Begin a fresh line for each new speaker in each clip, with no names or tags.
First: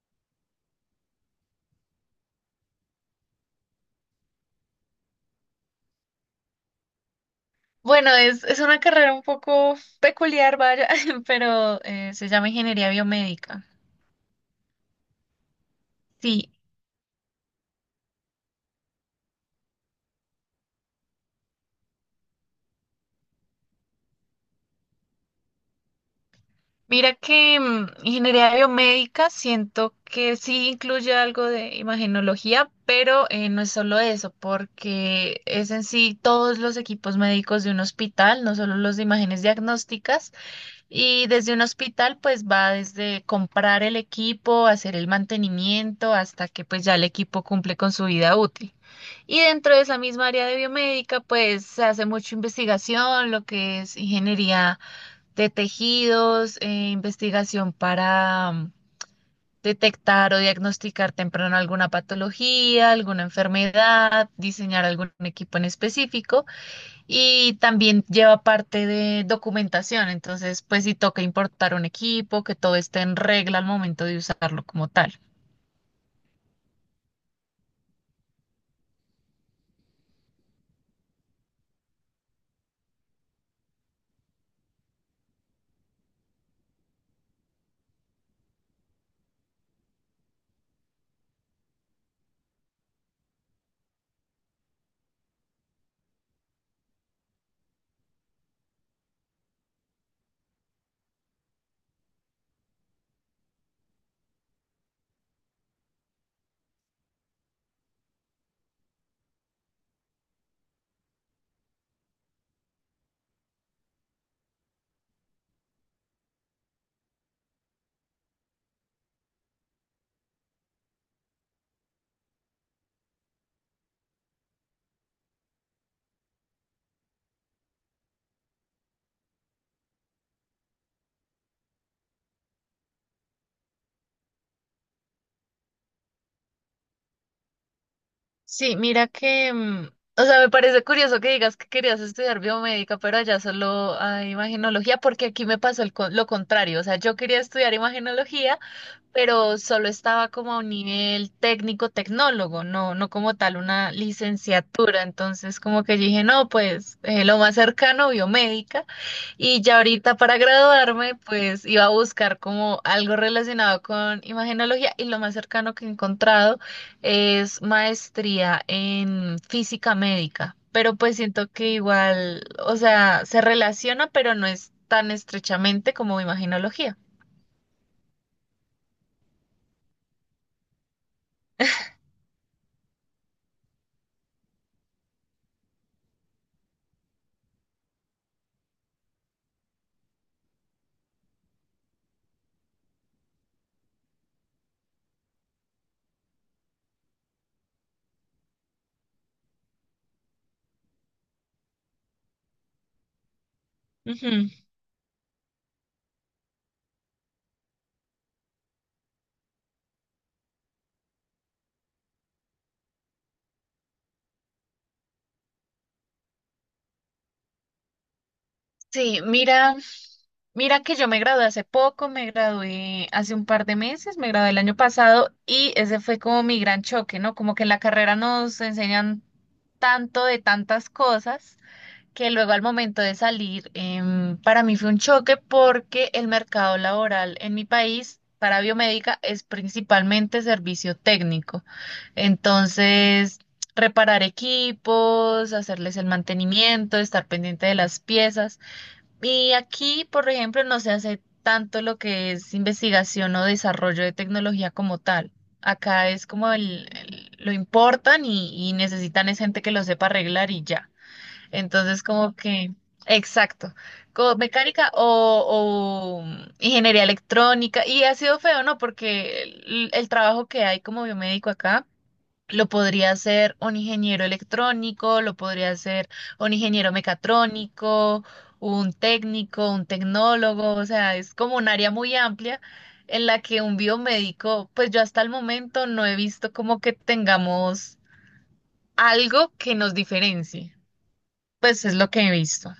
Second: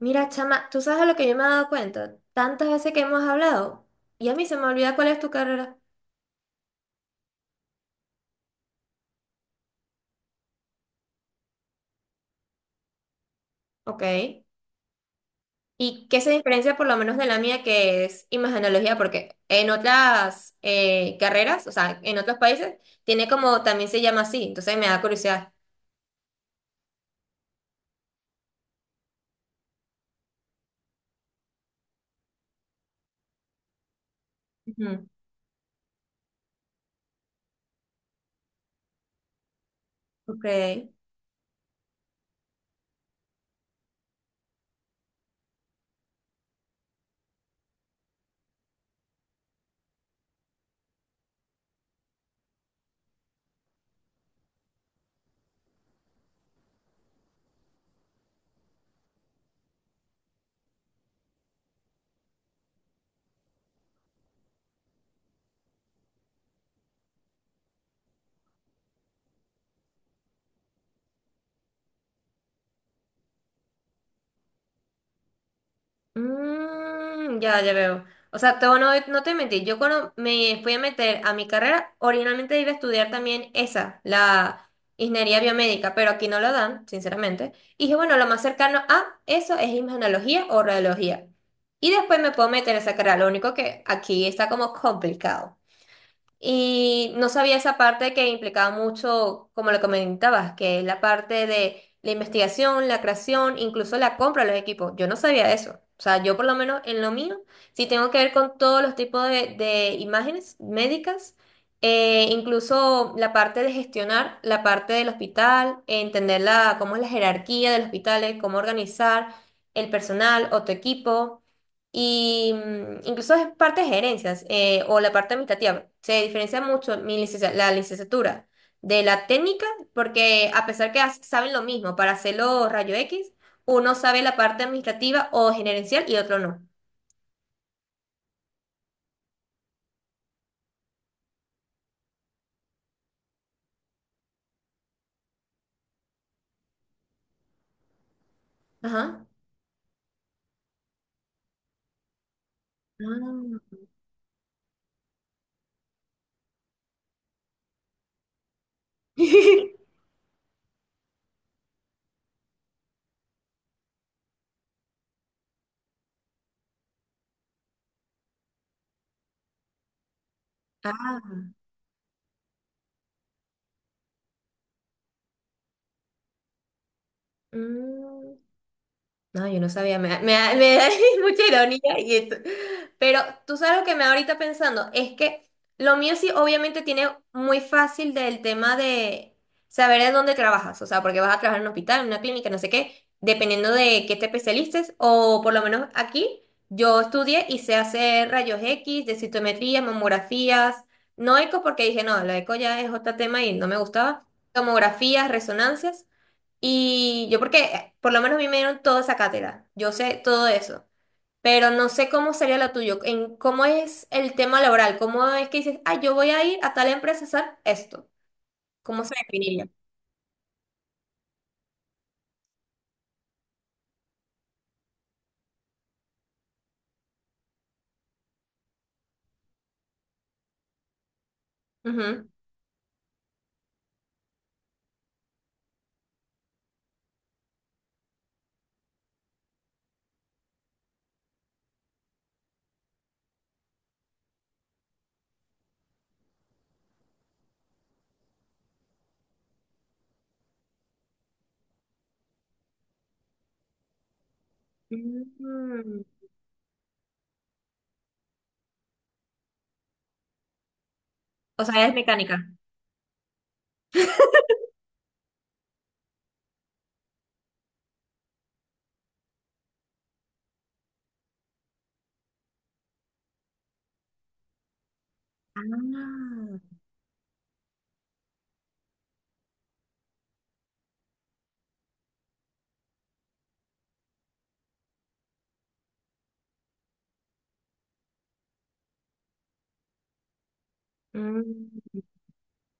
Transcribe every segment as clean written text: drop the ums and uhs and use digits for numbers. Mira, chama, ¿tú sabes a lo que yo me he dado cuenta? Tantas veces que hemos hablado y a mí se me olvida cuál es tu carrera.
Bueno, es una carrera un poco peculiar, vaya, pero se llama ingeniería biomédica.
Ok. ¿Y qué se
Sí,
diferencia por lo menos de la mía que es imagenología? Porque en otras carreras, o sea, en otros países, tiene como, también se llama así, entonces me da curiosidad.
mira que ingeniería biomédica siento que sí incluye algo de imagenología, pero no es solo eso,
Ujú.
porque es en sí todos los equipos médicos de un hospital, no solo los de imágenes diagnósticas.
Ok.
Y desde un hospital, pues va desde comprar el equipo, hacer el mantenimiento, hasta que pues ya el equipo cumple con su vida útil. Y dentro de esa misma área de biomédica, pues se hace mucha investigación, lo que es ingeniería de tejidos, investigación para detectar o diagnosticar temprano alguna patología, alguna enfermedad, diseñar algún equipo en específico y también lleva parte de documentación. Entonces, pues si toca importar un equipo, que todo esté en regla al momento de usarlo como tal.
Mm, ya, ya veo. O sea, todo no, no te mentí. Yo cuando me fui a meter a mi carrera, originalmente iba a estudiar también esa, la ingeniería biomédica, pero aquí no lo dan, sinceramente. Y dije, bueno, lo más cercano a eso es imagenología o radiología. Y después me puedo meter a esa carrera. Lo único que aquí está como complicado. Y no sabía esa parte que implicaba mucho, como lo comentabas, que es la parte de la investigación, la creación, incluso la compra de los equipos. Yo no sabía eso. O sea, yo por lo menos en lo mío, sí tengo que ver con todos los tipos de imágenes médicas, incluso la parte de gestionar, la parte del hospital, entender la, cómo es la jerarquía del hospital, cómo organizar el personal o tu equipo. Y incluso es parte de gerencias o la parte administrativa. Se diferencia mucho la licenciatura de la técnica porque a pesar que saben lo mismo para hacerlo rayo X, uno sabe la parte administrativa o gerencial y otro no.
Sí, mira que, o sea, me parece curioso que digas que querías estudiar biomédica, pero allá solo hay imagenología, porque aquí me pasó lo contrario, o sea, yo quería estudiar imagenología,
Ajá.
pero solo estaba como a un nivel técnico-tecnólogo, no, no como tal
Ah.
una licenciatura, entonces como que yo dije, no, pues lo más cercano, biomédica, y ya ahorita para graduarme, pues iba a buscar como algo relacionado con imagenología, y lo más cercano que he encontrado es maestría en física médica, pero pues
Ah.
siento que igual, o sea, se relaciona, pero no es tan estrechamente como imaginología.
Mm. No, yo no sabía, me da mucha ironía y esto. Pero tú sabes lo que me da ahorita pensando, es que lo mío sí obviamente tiene muy fácil del tema de saber en dónde trabajas, o sea, porque vas a trabajar en un hospital, en una clínica, no sé qué, dependiendo de qué te especialices, o por lo menos aquí yo estudié y sé hacer rayos X, densitometría, mamografías, no eco porque dije, no, la eco ya es otro tema y no me gustaba,
Ujú.
tomografías, resonancias. Y yo porque, por lo menos a mí me dieron toda esa cátedra, yo sé todo eso, pero no sé cómo sería la tuya, en cómo es el tema laboral, cómo es que dices, ah, yo voy a ir a tal empresa a hacer esto, cómo se
Sí,
definiría.
mira, mira que yo me gradué hace poco, me gradué hace un par de meses, me gradué el año pasado y ese fue como mi gran choque, ¿no? Como que en la carrera nos enseñan tanto de tantas cosas
Ujú.
que luego al momento de salir, para mí fue un choque porque el mercado laboral en mi país para biomédica es principalmente servicio técnico. Entonces, reparar equipos, hacerles el mantenimiento, estar pendiente de las piezas. Y aquí, por ejemplo, no se hace tanto lo que es investigación o desarrollo de tecnología como tal.
Mm.
Acá es como lo importan y necesitan es gente que lo sepa arreglar y ya.
O sea, es
Entonces, como
mecánica.
que, exacto, como mecánica o ingeniería electrónica. Y ha sido feo, ¿no? Porque el trabajo que hay como biomédico acá lo podría hacer un ingeniero electrónico, lo podría hacer
Ah.
un ingeniero mecatrónico, un técnico, un tecnólogo. O sea, es como un área muy amplia en la que un biomédico, pues yo hasta el momento no he visto como que tengamos algo que nos diferencie. Pues es
Mm.
lo que he visto.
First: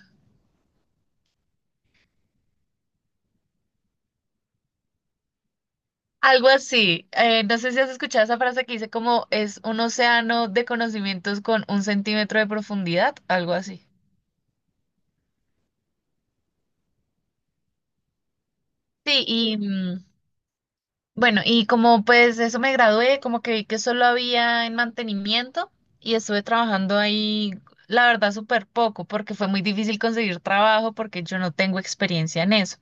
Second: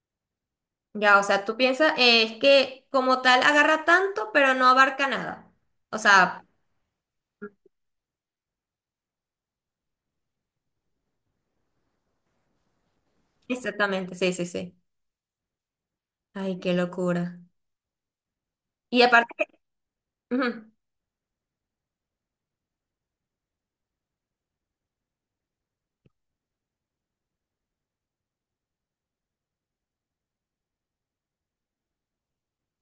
Ya, o sea, tú piensas, es que como tal agarra tanto, pero no abarca nada. O sea,
Algo así. No sé si has escuchado esa frase que dice como es un océano de conocimientos con un centímetro de profundidad, algo así.
exactamente, sí, sí, sí. Ay, qué locura. Y
Sí,
aparte,
y
ujú.
bueno, y como pues eso me gradué, como que vi que solo había en mantenimiento y estuve trabajando ahí, la verdad, súper poco, porque fue muy difícil conseguir trabajo porque yo no tengo experiencia en eso.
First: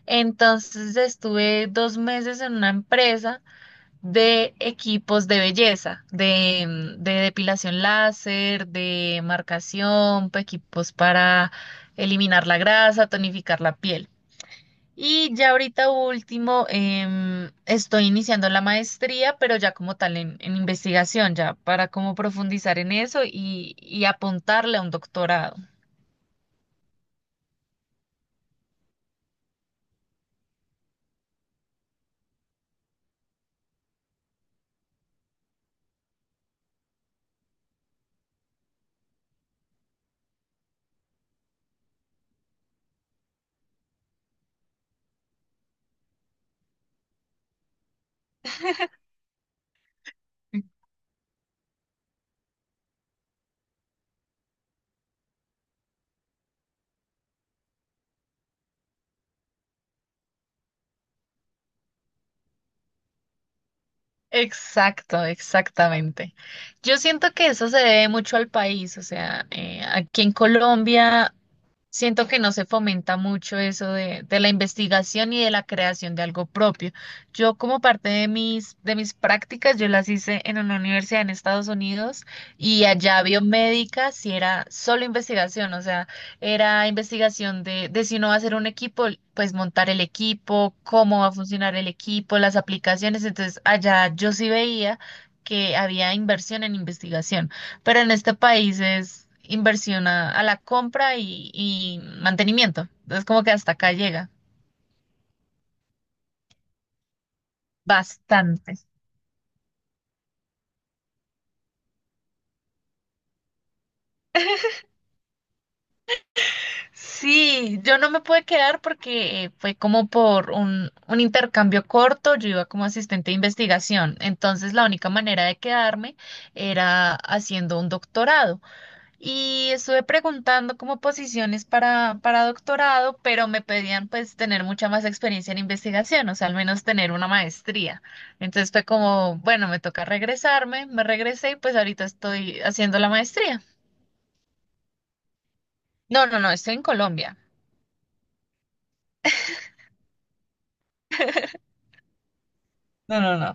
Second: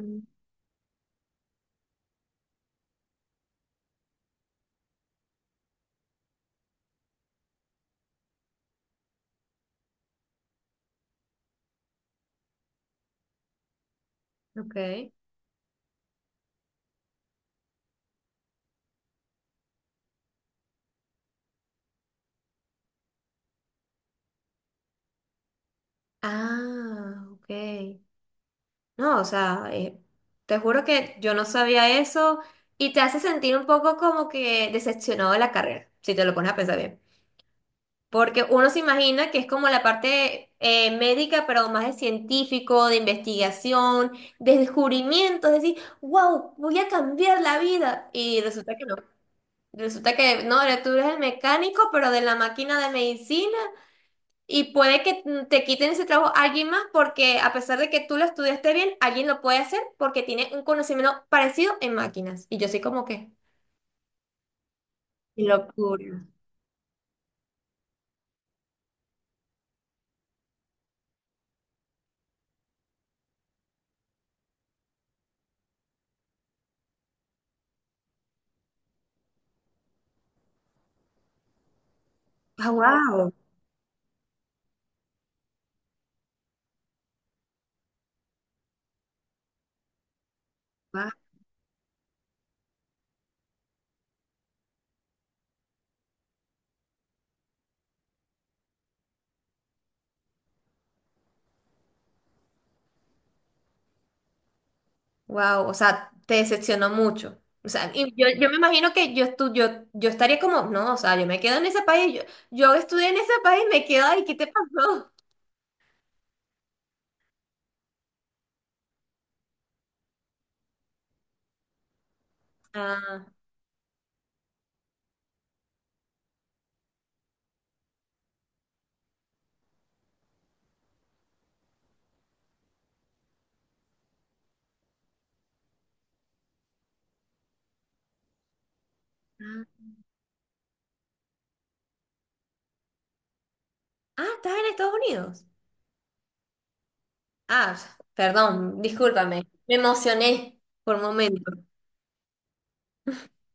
Mm.
Entonces estuve dos meses en una empresa de equipos de belleza, de, de depilación láser, de marcación, equipos para eliminar la grasa, tonificar la piel.
Ok.
Y ya ahorita último, estoy iniciando la maestría, pero ya como tal en investigación, ya para como profundizar en eso y apuntarle a un doctorado.
Ah, ok. No, o sea, te juro que yo no sabía eso y te hace sentir un poco como que decepcionado de la carrera, si te lo pones a pensar bien. Porque uno se imagina que es como la parte médica, pero más de científico, de investigación, de descubrimiento, es decir, wow, voy a cambiar la vida. Y resulta que no. Resulta que no, tú eres el mecánico, pero de la máquina de medicina y puede que te quiten ese trabajo a alguien más porque a pesar de que tú lo estudiaste bien, alguien lo puede hacer porque tiene un conocimiento parecido en máquinas. Y yo soy como que,
Exacto,
qué locura.
exactamente. Yo siento que eso se debe mucho al país, o sea, aquí en Colombia siento que no se fomenta mucho eso de la investigación y de la creación de algo propio. Yo como parte de mis prácticas, yo las hice en una universidad en Estados Unidos
Ah,
y allá
wow,
biomédica si era solo investigación, o sea, era investigación de si uno va a hacer un equipo, pues montar el equipo, cómo va a funcionar el equipo, las aplicaciones. Entonces allá yo sí veía que había inversión en investigación. Pero en este país es inversión a la compra y mantenimiento. Entonces como que hasta acá llega.
wow, o sea, te decepcionó mucho. O sea, y yo me
Bastante.
imagino que yo estaría como, no, o sea, yo me quedo en ese país, yo estudié en ese país, me quedo ahí, ¿qué te pasó?
Sí, yo no me pude quedar porque fue como por un intercambio corto, yo iba como
Ah,
asistente de investigación, entonces la única manera de quedarme era haciendo un doctorado. Y estuve preguntando como posiciones para doctorado, pero me pedían pues tener mucha más experiencia en investigación, o sea, al menos tener una maestría. Entonces fue como, bueno, me
ah,
toca regresarme, me regresé y pues ahorita estoy haciendo la maestría.
ah, estás en Estados Unidos.
No, no, no, estoy en Colombia.
Ah, perdón, discúlpame, me emocioné por un momento.
No, no, no.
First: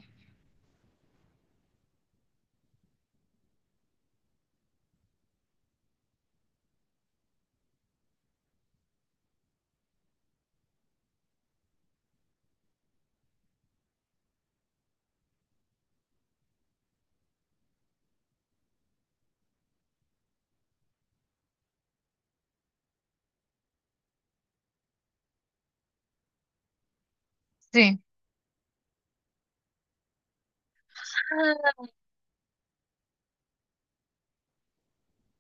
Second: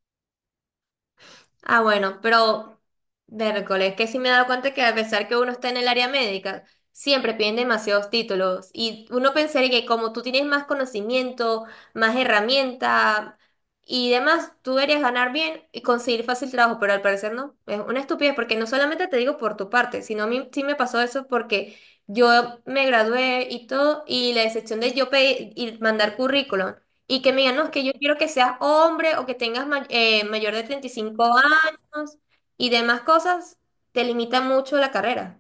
Ah, bueno, pero miércoles, que sí me he dado cuenta que a pesar que uno está en el área médica, siempre piden demasiados títulos. Y uno pensaría que como tú tienes más conocimiento, más herramienta y demás, tú deberías ganar bien y conseguir fácil trabajo, pero al parecer no. Es una estupidez porque no solamente te digo por tu parte, sino a mí sí me pasó eso porque yo me gradué y todo, y la excepción de yo pedir y mandar currículum. Y que me digan, no, es que yo
Sí.
quiero que seas hombre o que tengas mayor de 35 años y demás cosas, te limita mucho la carrera.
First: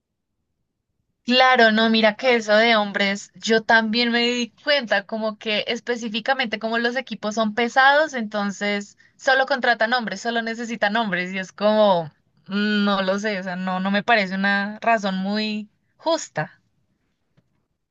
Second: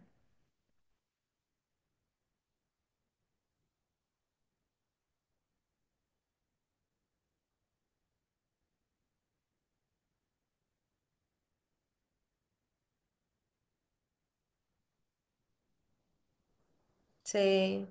Claro, no, mira que eso de hombres, yo también me di cuenta, como que específicamente como los equipos son pesados, entonces solo contratan hombres, solo necesitan hombres, y es como, no lo sé, o sea, no, no me parece una razón muy justa.
Sí.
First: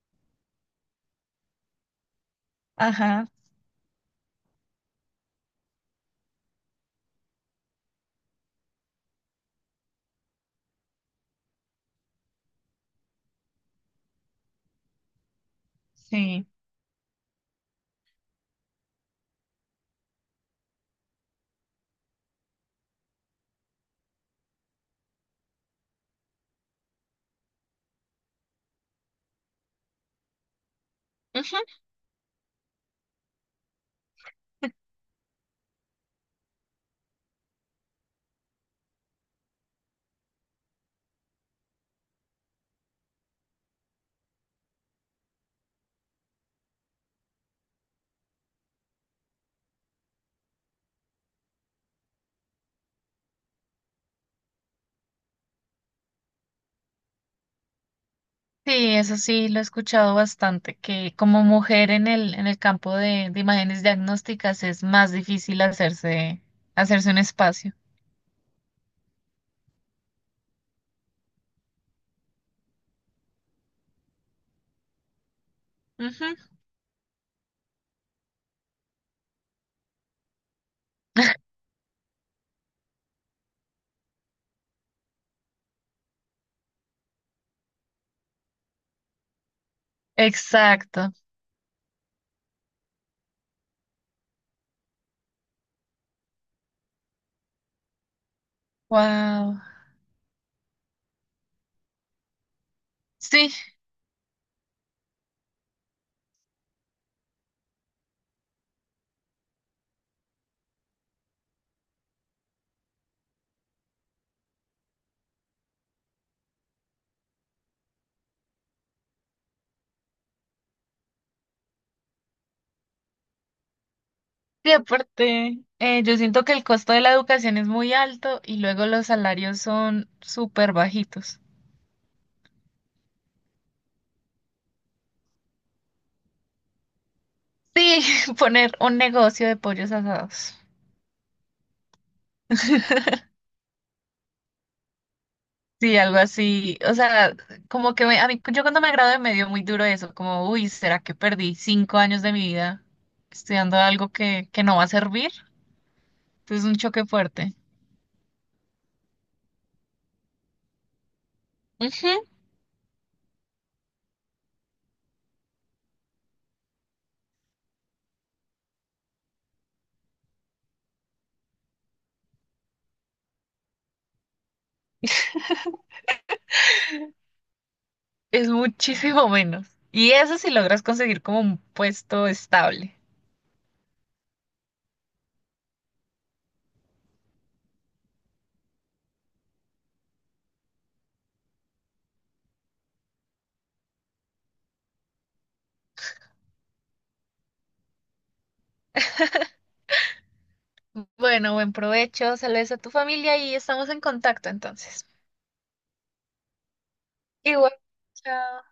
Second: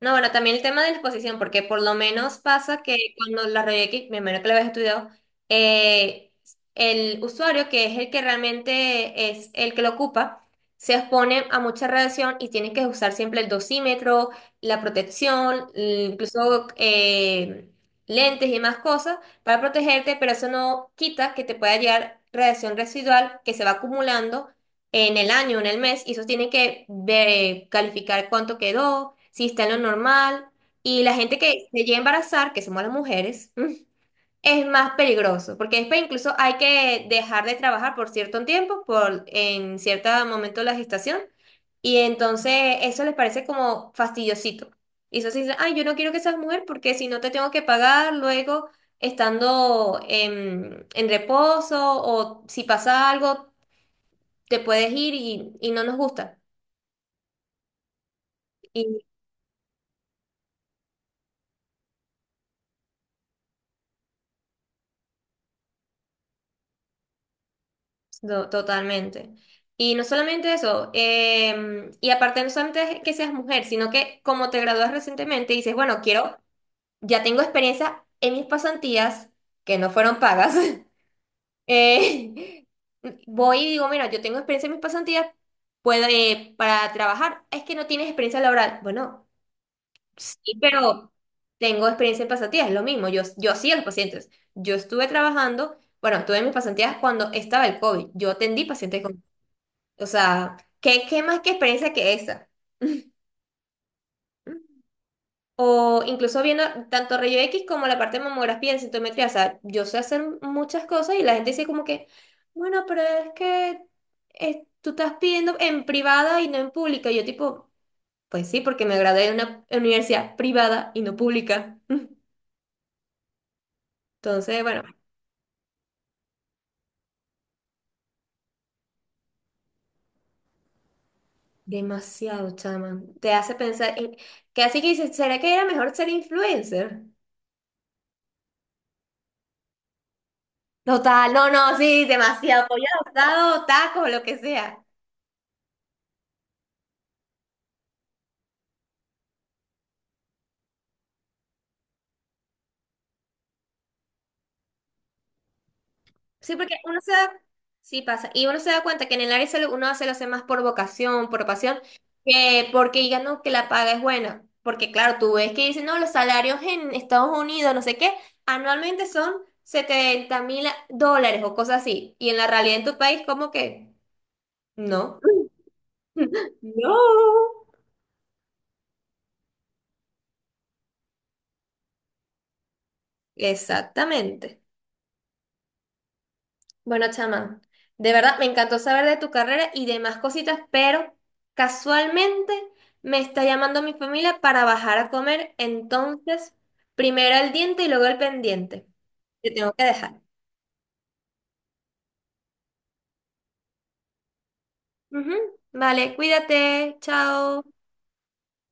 No, bueno, también el tema de la exposición, porque por lo menos pasa que
Ajá,
cuando la review, que me imagino que lo habéis estudiado, eh, el usuario, que es el que realmente es el que lo ocupa, se expone a mucha radiación y tiene que usar siempre el dosímetro, la protección,
sí.
incluso lentes y más cosas para protegerte, pero eso no quita que te pueda llegar radiación residual que se va acumulando en el año, en el mes, y eso tiene que ver, calificar cuánto quedó, si está en lo normal. Y la gente
Ujú.
que se llega a embarazar, que somos las mujeres, mm, es más peligroso, porque después incluso hay que dejar de trabajar por cierto tiempo, por en cierto momento de la gestación, y entonces eso les parece como fastidiosito. Y eso se dice, ay, yo no quiero que seas mujer porque si no te tengo que pagar luego estando en reposo o si pasa algo te puedes ir y no nos gusta. Y
Sí, eso sí, lo he escuchado bastante, que como mujer en el campo de imágenes diagnósticas es más difícil hacerse, hacerse un espacio.
no, totalmente. Y no solamente eso, y aparte no solamente es que seas mujer, sino que como te gradúas recientemente, dices, bueno,
Ujú.
quiero, ya tengo experiencia en mis pasantías, que no fueron pagas. eh, voy y digo, mira, yo tengo experiencia en mis pasantías, puedo, para trabajar, es que no tienes experiencia laboral. Bueno. Sí, pero
Exacto.
tengo experiencia en pasantías, es lo mismo. Yo hacía los pacientes. Yo estuve trabajando, bueno, tuve mis pasantías cuando estaba el COVID. Yo atendí pacientes con...
Wow.
O sea, ¿qué más que experiencia que esa?
Sí,
O incluso viendo tanto rayo X como la parte de mamografía en sintometría. O sea, yo sé hacer muchas cosas y la gente dice como que, bueno, pero es que tú estás pidiendo en privada y no en pública. Y yo tipo, pues sí, porque me gradué de una universidad privada y no pública. Entonces,
y
bueno,
aparte, yo siento que el costo de la educación es muy alto y luego los salarios son súper bajitos.
demasiado, chama. Te hace pensar, que así que dices, ¿será que era mejor ser influencer?
Sí, poner un negocio de pollos asados.
Total, no, no, sí, demasiado. Pollo asado, taco, lo que sea.
Sí, algo así. O sea, como que a mí, yo cuando me gradué me dio muy duro eso, como, uy, ¿será que perdí 5 años de mi vida estudiando algo que no va a servir?
Sí,
Entonces es
porque
un
uno
choque
se da,
fuerte.
sí pasa, y uno se da cuenta que en el área de salud uno se lo hace más por vocación, por pasión,
Ujú.
que porque digan, no, que la paga es buena. Porque claro, tú ves que dicen, no, los salarios en Estados Unidos, no sé qué, anualmente son $70,000 o cosas así. Y en la realidad en tu país, como que no. No.
Es muchísimo menos. Y eso si logras conseguir como un puesto estable.
Exactamente. Bueno, chamán, de verdad me encantó saber de tu carrera y demás cositas, pero casualmente me está llamando mi familia para bajar a comer, entonces primero el diente y luego el pendiente. Te tengo que dejar.
Bueno, buen provecho, saludos a tu familia y estamos en contacto entonces.
Ujú. Vale, cuídate, chao.
Igual, chao.